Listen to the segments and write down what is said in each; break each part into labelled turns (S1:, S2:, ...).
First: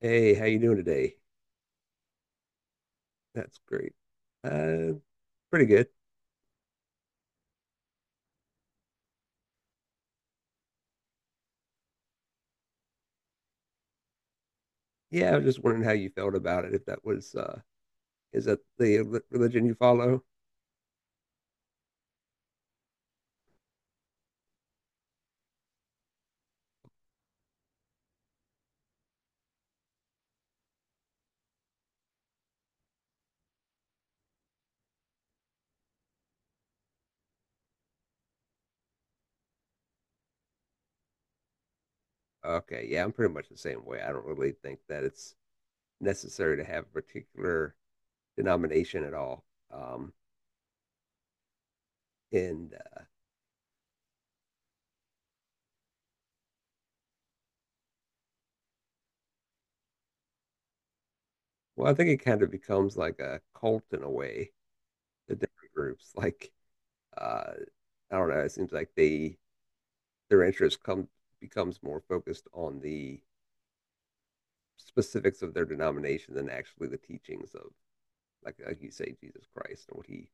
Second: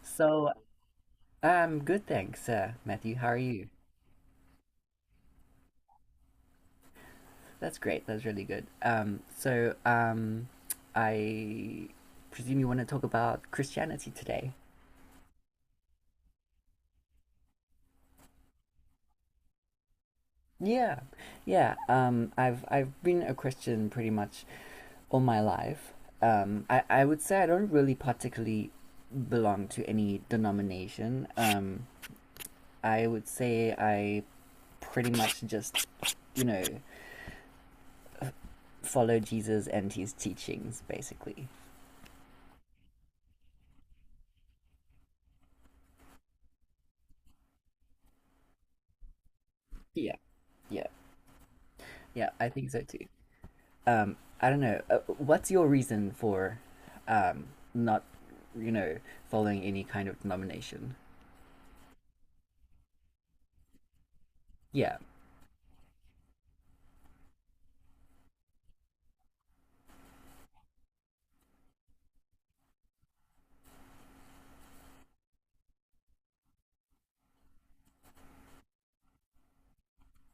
S1: Hey, how
S2: So,
S1: you doing today?
S2: good, thanks, Matthew. How are
S1: That's
S2: you?
S1: great. Uh, pretty good.
S2: That's great. That's really good. So, I presume you want to talk about Christianity today.
S1: Yeah, I was just wondering how you felt about it, if that was is that the religion you follow?
S2: Yeah, yeah. I've been a Christian pretty much all my life. I would say I don't really particularly belong to any denomination. I would say I pretty much just, you know, follow Jesus and his teachings, basically.
S1: Okay, yeah, I'm pretty much the same way. I don't really think that it's necessary to have a particular denomination at all. Um,
S2: Yeah, yeah. Yeah, I think
S1: and
S2: so too. I don't know. What's your reason for um, not, you know, following any kind of denomination?
S1: well, I think it kind of becomes like a cult in a way,
S2: Yeah,
S1: the different groups. Like uh I don't know, it seems like they their interest comes becomes more focused on the specifics of their denomination than actually the teachings of, like you say, Jesus Christ and what he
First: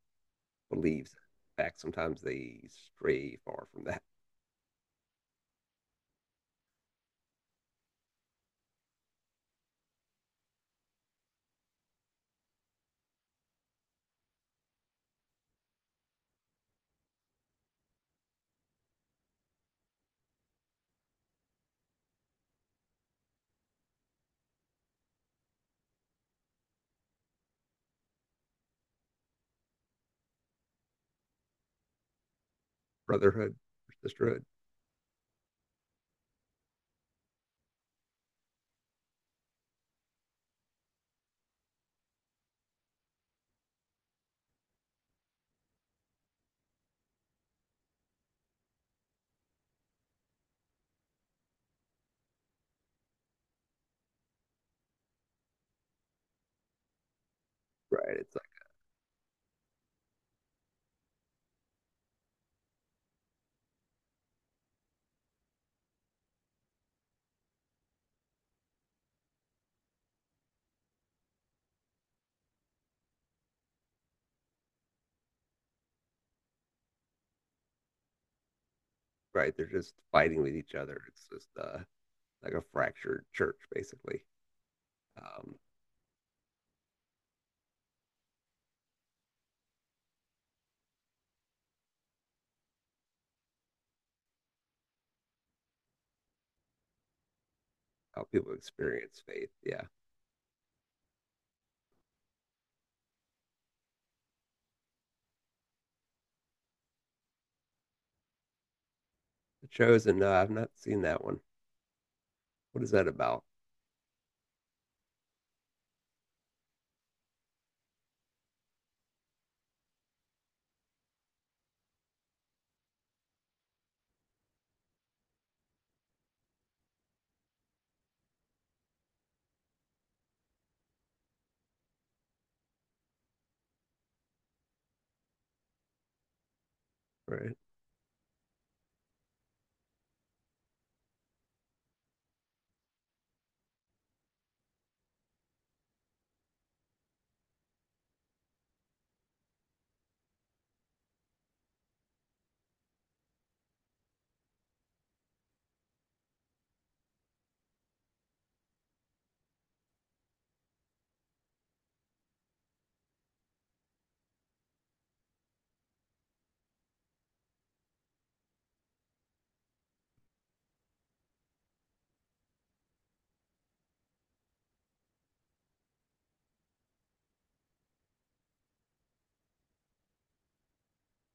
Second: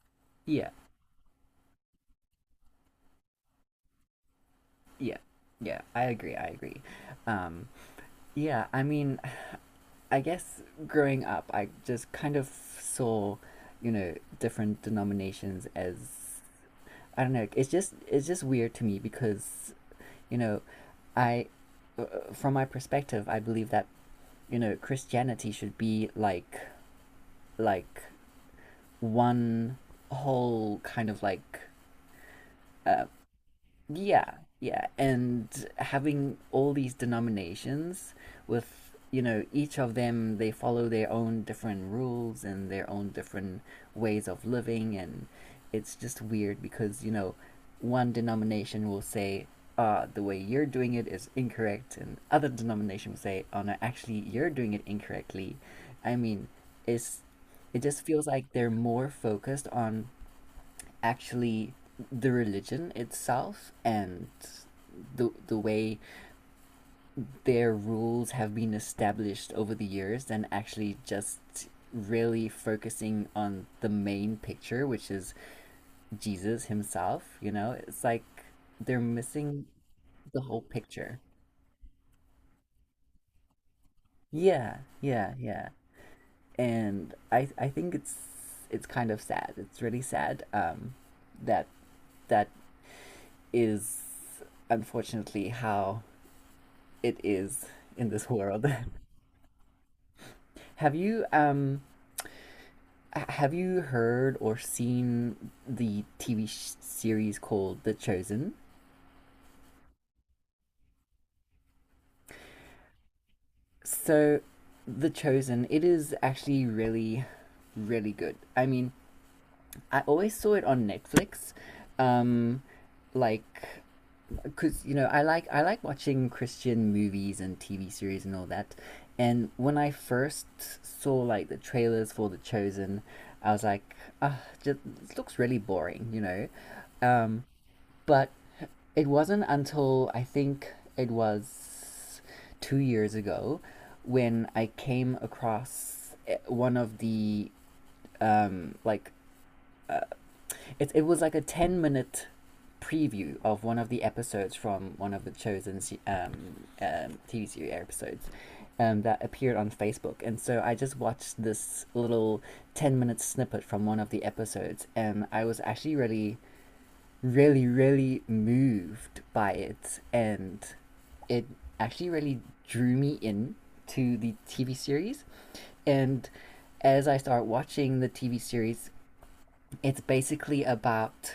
S2: yeah,
S1: believes. In fact, sometimes they stray far from that
S2: yeah, yeah. I agree. I agree. Um, yeah, I mean, I guess growing up, I just kind of saw, you know, different denominations as, I don't know. It's just weird to me, because, you know, I, from my perspective, I believe that, you know, Christianity should be like, like one whole kind of like, uh,
S1: brotherhood or
S2: yeah,
S1: sisterhood.
S2: yeah, and having all these denominations, with, you know, each of them, they follow their own different rules and their own different ways of living. And it's just weird, because, you know, one denomination will say, the way you're doing it is incorrect, and other denomination will say, oh, no, actually, you're doing it incorrectly. I mean, it's it just
S1: Right.
S2: feels
S1: It's
S2: like
S1: like,
S2: they're more focused on actually the religion itself and the way their rules have been established over the years, than actually just really focusing on the main picture, which is Jesus himself, you know? It's like they're
S1: right,
S2: missing
S1: they're just
S2: the
S1: fighting with
S2: whole
S1: each other.
S2: picture.
S1: It's just like a fractured church, basically,
S2: Yeah, yeah,
S1: um,
S2: yeah. And I think it's kind of sad. It's really sad, that that is, unfortunately, how it is in
S1: how
S2: this
S1: people
S2: world.
S1: experience faith. Yeah.
S2: have you um have you heard or seen the TV series called The Chosen?
S1: The Chosen, no, I've not seen that one. What is that about?
S2: So, The Chosen, it is actually really really good. I mean, I always saw it on Netflix. Um like because, you know, I like watching Christian movies and TV series and all that. And when I first saw, like, the trailers for The Chosen, I was like, ah, just, it looks really boring. Um,
S1: Right.
S2: but it wasn't until, I think it was 2 years ago, when I came across, one of the, um, like it was like a 10-minute preview of one of the episodes from one of the Chosen TV series episodes, that appeared on Facebook. And so I just watched this little 10-minute snippet from one of the episodes, and I was actually really, really, really moved by it, and it actually really drew me in to the TV series. And as I start watching the TV series, it's basically about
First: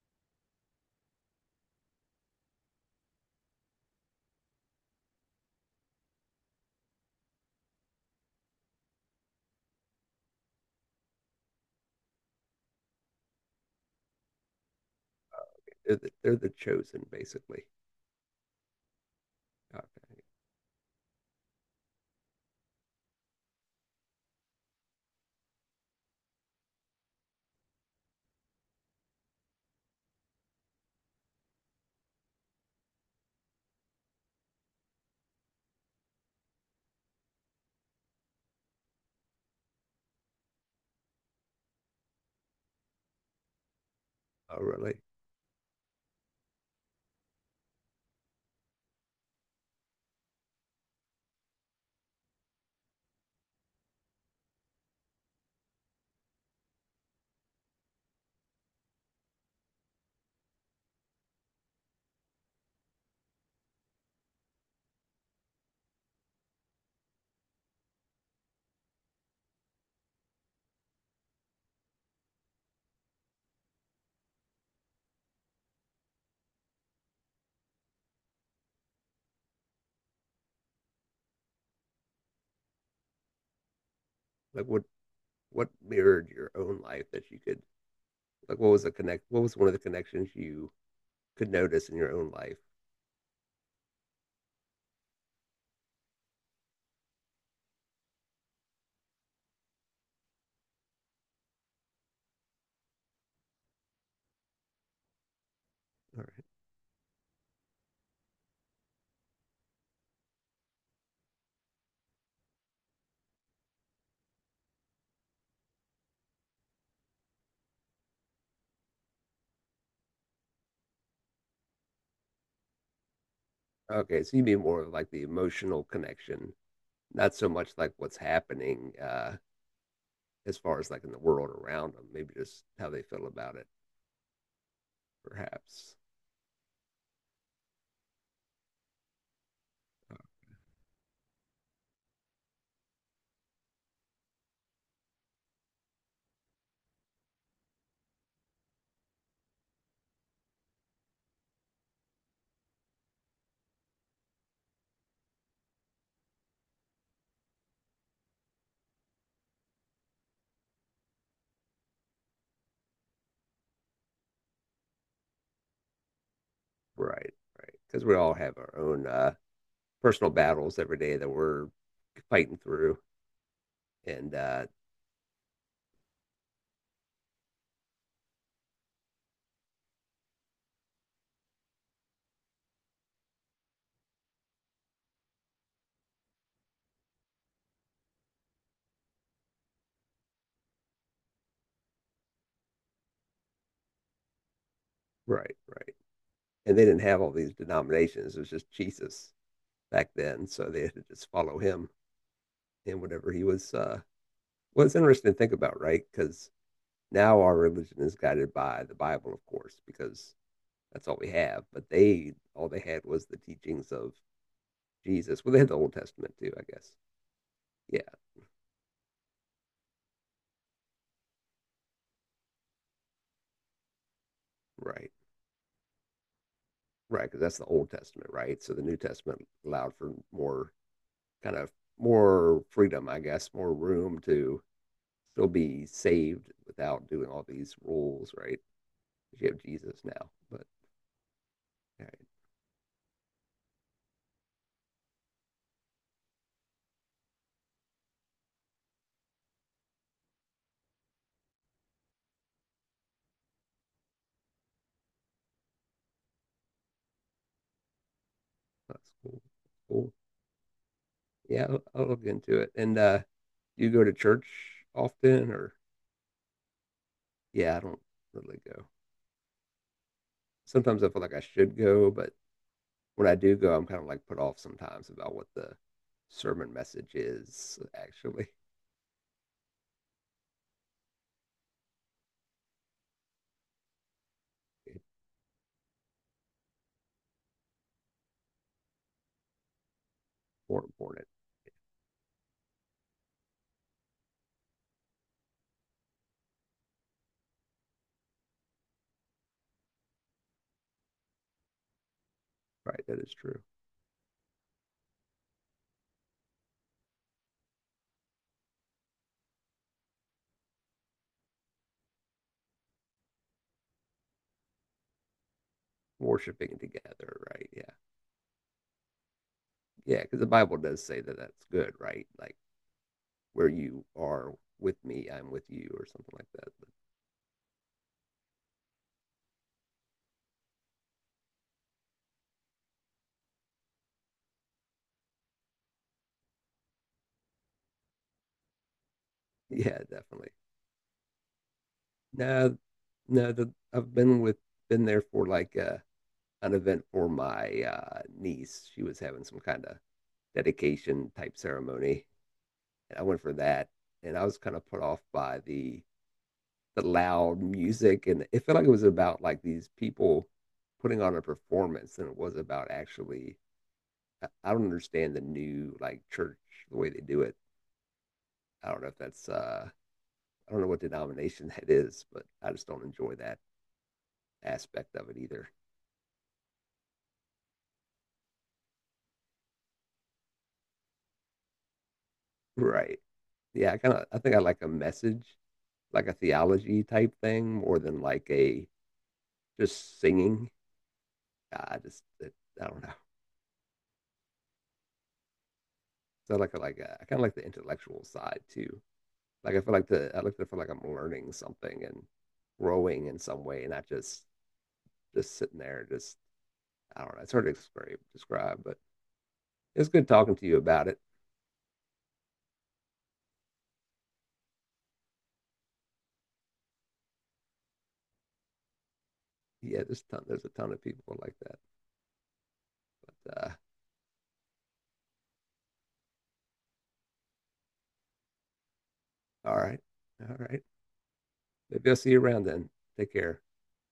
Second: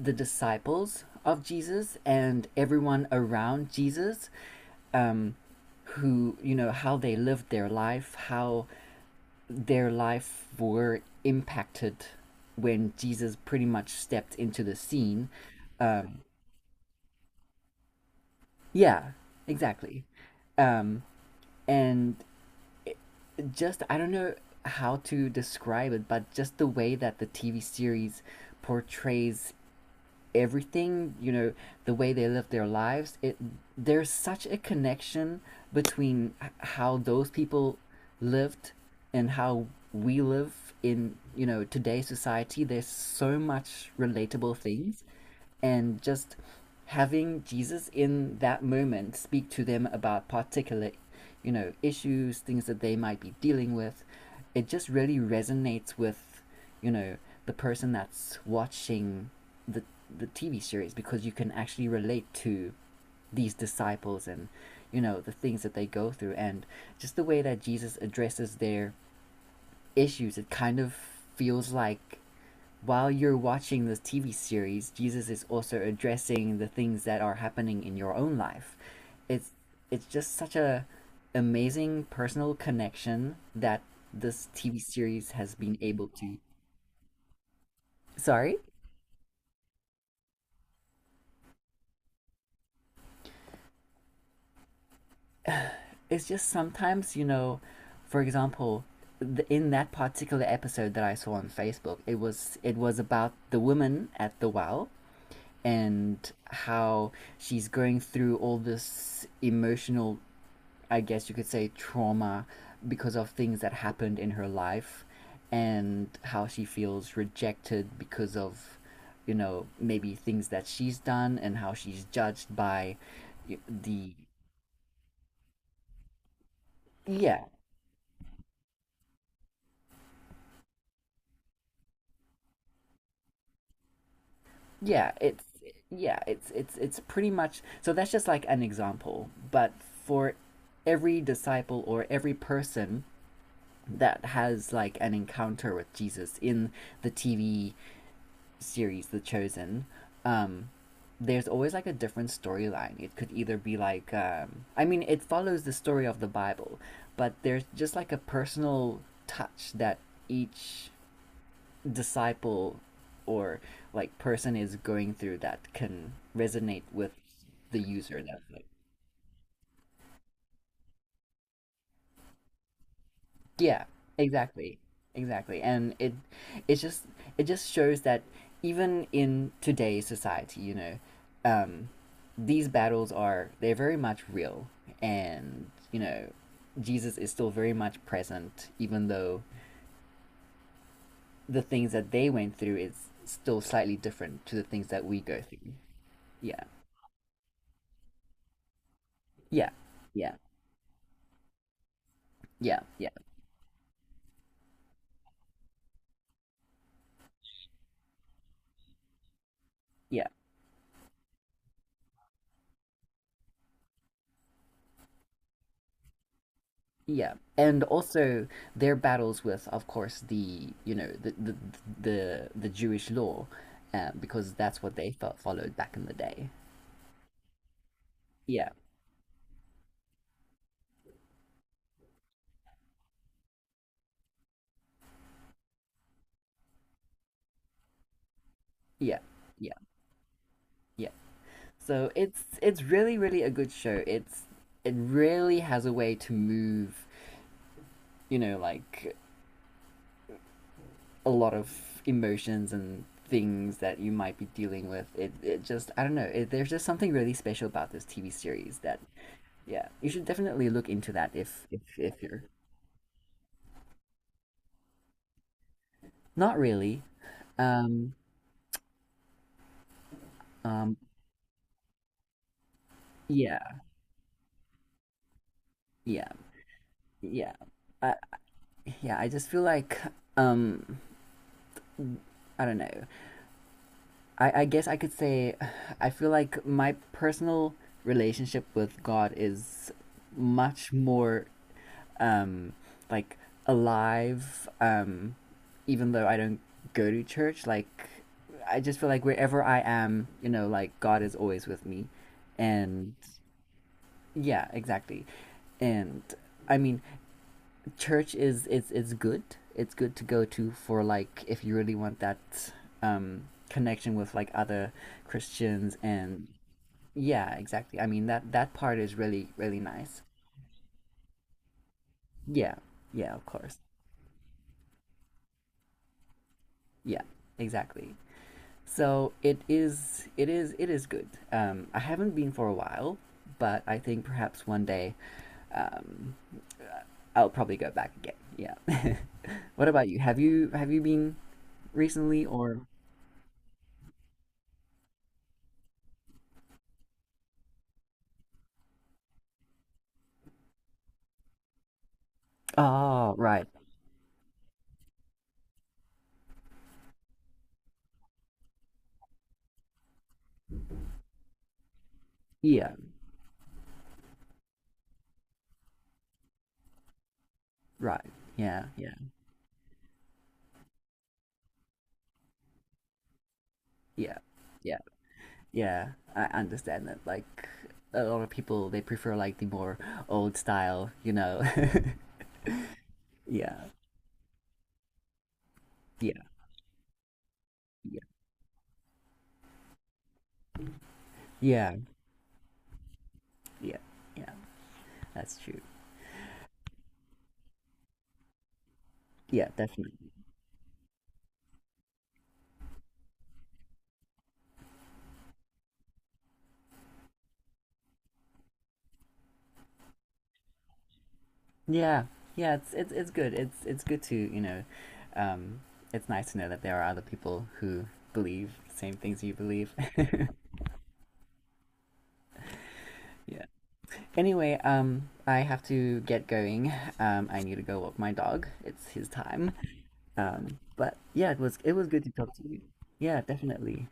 S2: the disciples of Jesus and everyone around Jesus, um, who, you know, how they lived their life, how their life were impacted when Jesus pretty much stepped into the scene. Um,
S1: They're the chosen, basically.
S2: yeah, exactly.
S1: Okay.
S2: Um, and just, I don't know how to describe it, but just the way that the TV series portrays everything, you know, the way they live their lives, it there's such a connection between how those people lived and how we live in, you know, today's society. There's so much relatable
S1: Oh, really?
S2: things, and just having Jesus in that moment speak to them about particular, you know, issues, things that they might be dealing with, it just really resonates with, you know, the person that's watching the the TV series, because you can actually relate to these disciples and, you know, the things that they go through. And just the way that Jesus addresses their issues, it kind of feels like while you're watching this TV series, Jesus is also addressing the things that are happening in your own life. It's it's just such a amazing personal connection that this
S1: Like,
S2: TV series has
S1: what
S2: been able
S1: mirrored
S2: to.
S1: your own life that you could
S2: Sorry.
S1: Like, what was the connect? What was one of the connections you could notice in your own life?
S2: It's just sometimes, you know, for example, in that particular episode that I saw on Facebook, it was about the woman at the well,
S1: All
S2: and
S1: right.
S2: how she's going through all this emotional, I guess you could say, trauma, because of things that happened in her life, and how she feels rejected because of, you know, maybe things that she's done, and how she's judged by the,
S1: Okay, so you mean more of like the emotional connection, not
S2: yeah.
S1: so much like what's happening as far as like in the world around them. Maybe just how they feel about it,
S2: Yeah, it's
S1: perhaps.
S2: yeah, it's pretty much, so that's just like an example. But for every disciple or every person that has, like, an encounter with Jesus in the TV series The Chosen, um there's always, like, a different storyline. It could either be like, I mean, it follows the story of the Bible, but there's just, like, a personal touch that each disciple or, like, person is going through that can resonate with
S1: Right, right.
S2: the
S1: Because we
S2: user
S1: all
S2: that's
S1: have
S2: like,
S1: our own personal battles every day that we're fighting through,
S2: yeah,
S1: and
S2: exactly, exactly. And it it just it just shows that even in today's society, you know, um these battles are they're very much real. And, you know, Jesus is still very much present, even though the things that they went through is still slightly different to the things that we go
S1: right,
S2: through.
S1: right.
S2: Yeah,
S1: And they didn't have all these denominations. It was just Jesus
S2: yeah,
S1: back
S2: yeah.
S1: then, so they had to just follow him
S2: Yeah,
S1: and
S2: yeah,
S1: whatever he was Well, it's interesting to think about, right? Because now our religion is guided by the Bible, of course,
S2: yeah,
S1: because that's all we have. But all they had was the teachings of Jesus. Well, they had the Old Testament too, I guess.
S2: yeah. And
S1: Yeah,
S2: also, their battles with, of course, the you know the Jewish law, because that's what they
S1: right,
S2: followed back in the day.
S1: right. Because that's the Old Testament, right?
S2: Yeah,
S1: So the New Testament allowed for more kind of more freedom, I guess, more room to still be saved without doing all these rules, right?
S2: yeah,
S1: You have
S2: yeah,
S1: Jesus now, but
S2: yeah.
S1: all
S2: So
S1: right,
S2: it's really really a good show. It really has a way to move, you know, like, a lot of emotions and things that you might be dealing with. It just I don't know. There's just something really special about this TV series that
S1: that's cool.
S2: Yeah, you
S1: Cool.
S2: should definitely look into that
S1: Yeah,
S2: if
S1: I'll, I'll look
S2: you're
S1: into it. And do you go to church often or?
S2: not really.
S1: Yeah, I don't
S2: Um,
S1: really go.
S2: um,
S1: Sometimes I feel like I should go, but when I do
S2: yeah,
S1: go, I'm kind of like put off sometimes about what the
S2: yeah,
S1: sermon message
S2: yeah.
S1: is
S2: I,
S1: actually.
S2: yeah, I just feel like, um, I don't know. I guess I
S1: It's
S2: could say, I feel like my personal relationship with God is
S1: more
S2: much
S1: important,
S2: more, um, like, alive. Even though I don't go to church, like, I just feel like wherever I am, you know, like, God is always with me,
S1: right?
S2: and
S1: That is true.
S2: yeah, exactly. And I mean, church is it's good. It's good to go to for, like, if you really want that, connection with, like, other Christians. And
S1: Worshiping together,
S2: yeah,
S1: right? Yeah.
S2: exactly. I mean, that that part is really really nice.
S1: Yeah, because the Bible does say that that's good, right? Like
S2: Yeah, yeah, of
S1: where
S2: course.
S1: you are with me, I'm with you, or something like that. But
S2: Yeah, exactly. So it is, it is, it is good. I haven't been for a while, but I think perhaps one day, um, I'll probably go back again. Yeah. What
S1: yeah,
S2: about you? Have
S1: definitely.
S2: you have you been recently
S1: No,
S2: or?
S1: no, the, I've been with, been there for like an event for my niece. She was having some kind of dedication type ceremony, and I
S2: Oh,
S1: went for
S2: right.
S1: that. And I was kind of put off by the loud music, and it felt like it was about like these people putting on a performance than it was about
S2: Yeah,
S1: actually. I don't understand the new like church the way they do it.
S2: right. Yeah,
S1: I don't know
S2: yeah,
S1: if that's I don't know what denomination that is, but I just don't enjoy that
S2: yeah, yeah,
S1: aspect of it either.
S2: yeah. I understand that. Like, a lot of people, they prefer like the more old style, you know.
S1: Right.
S2: Yeah,
S1: Yeah, I kind of I think I like a message like a
S2: yeah,
S1: theology type thing more
S2: yeah,
S1: than like a just singing.
S2: yeah,
S1: I just it, I don't know.
S2: yeah, yeah. That's true.
S1: So I kind of like the intellectual side too.
S2: Yeah,
S1: Like
S2: definitely.
S1: I like to feel like I'm learning something and growing in some way, and not just just sitting there. Just I don't know. It's hard to describe but it's good talking to you about it.
S2: Yeah, yeah, it's good. It's good to, you know, um, it's nice to know that there are other people who believe the same things you believe.
S1: There's a ton of people like that.
S2: Yeah.
S1: But,
S2: Anyway, I have to get going. I need to go walk my dog. It's his
S1: uh,
S2: time.
S1: all right, all right.
S2: But yeah, it was
S1: Maybe I'll
S2: good to
S1: see you
S2: talk to
S1: around
S2: you.
S1: then. Take
S2: Yeah,
S1: care.
S2: definitely.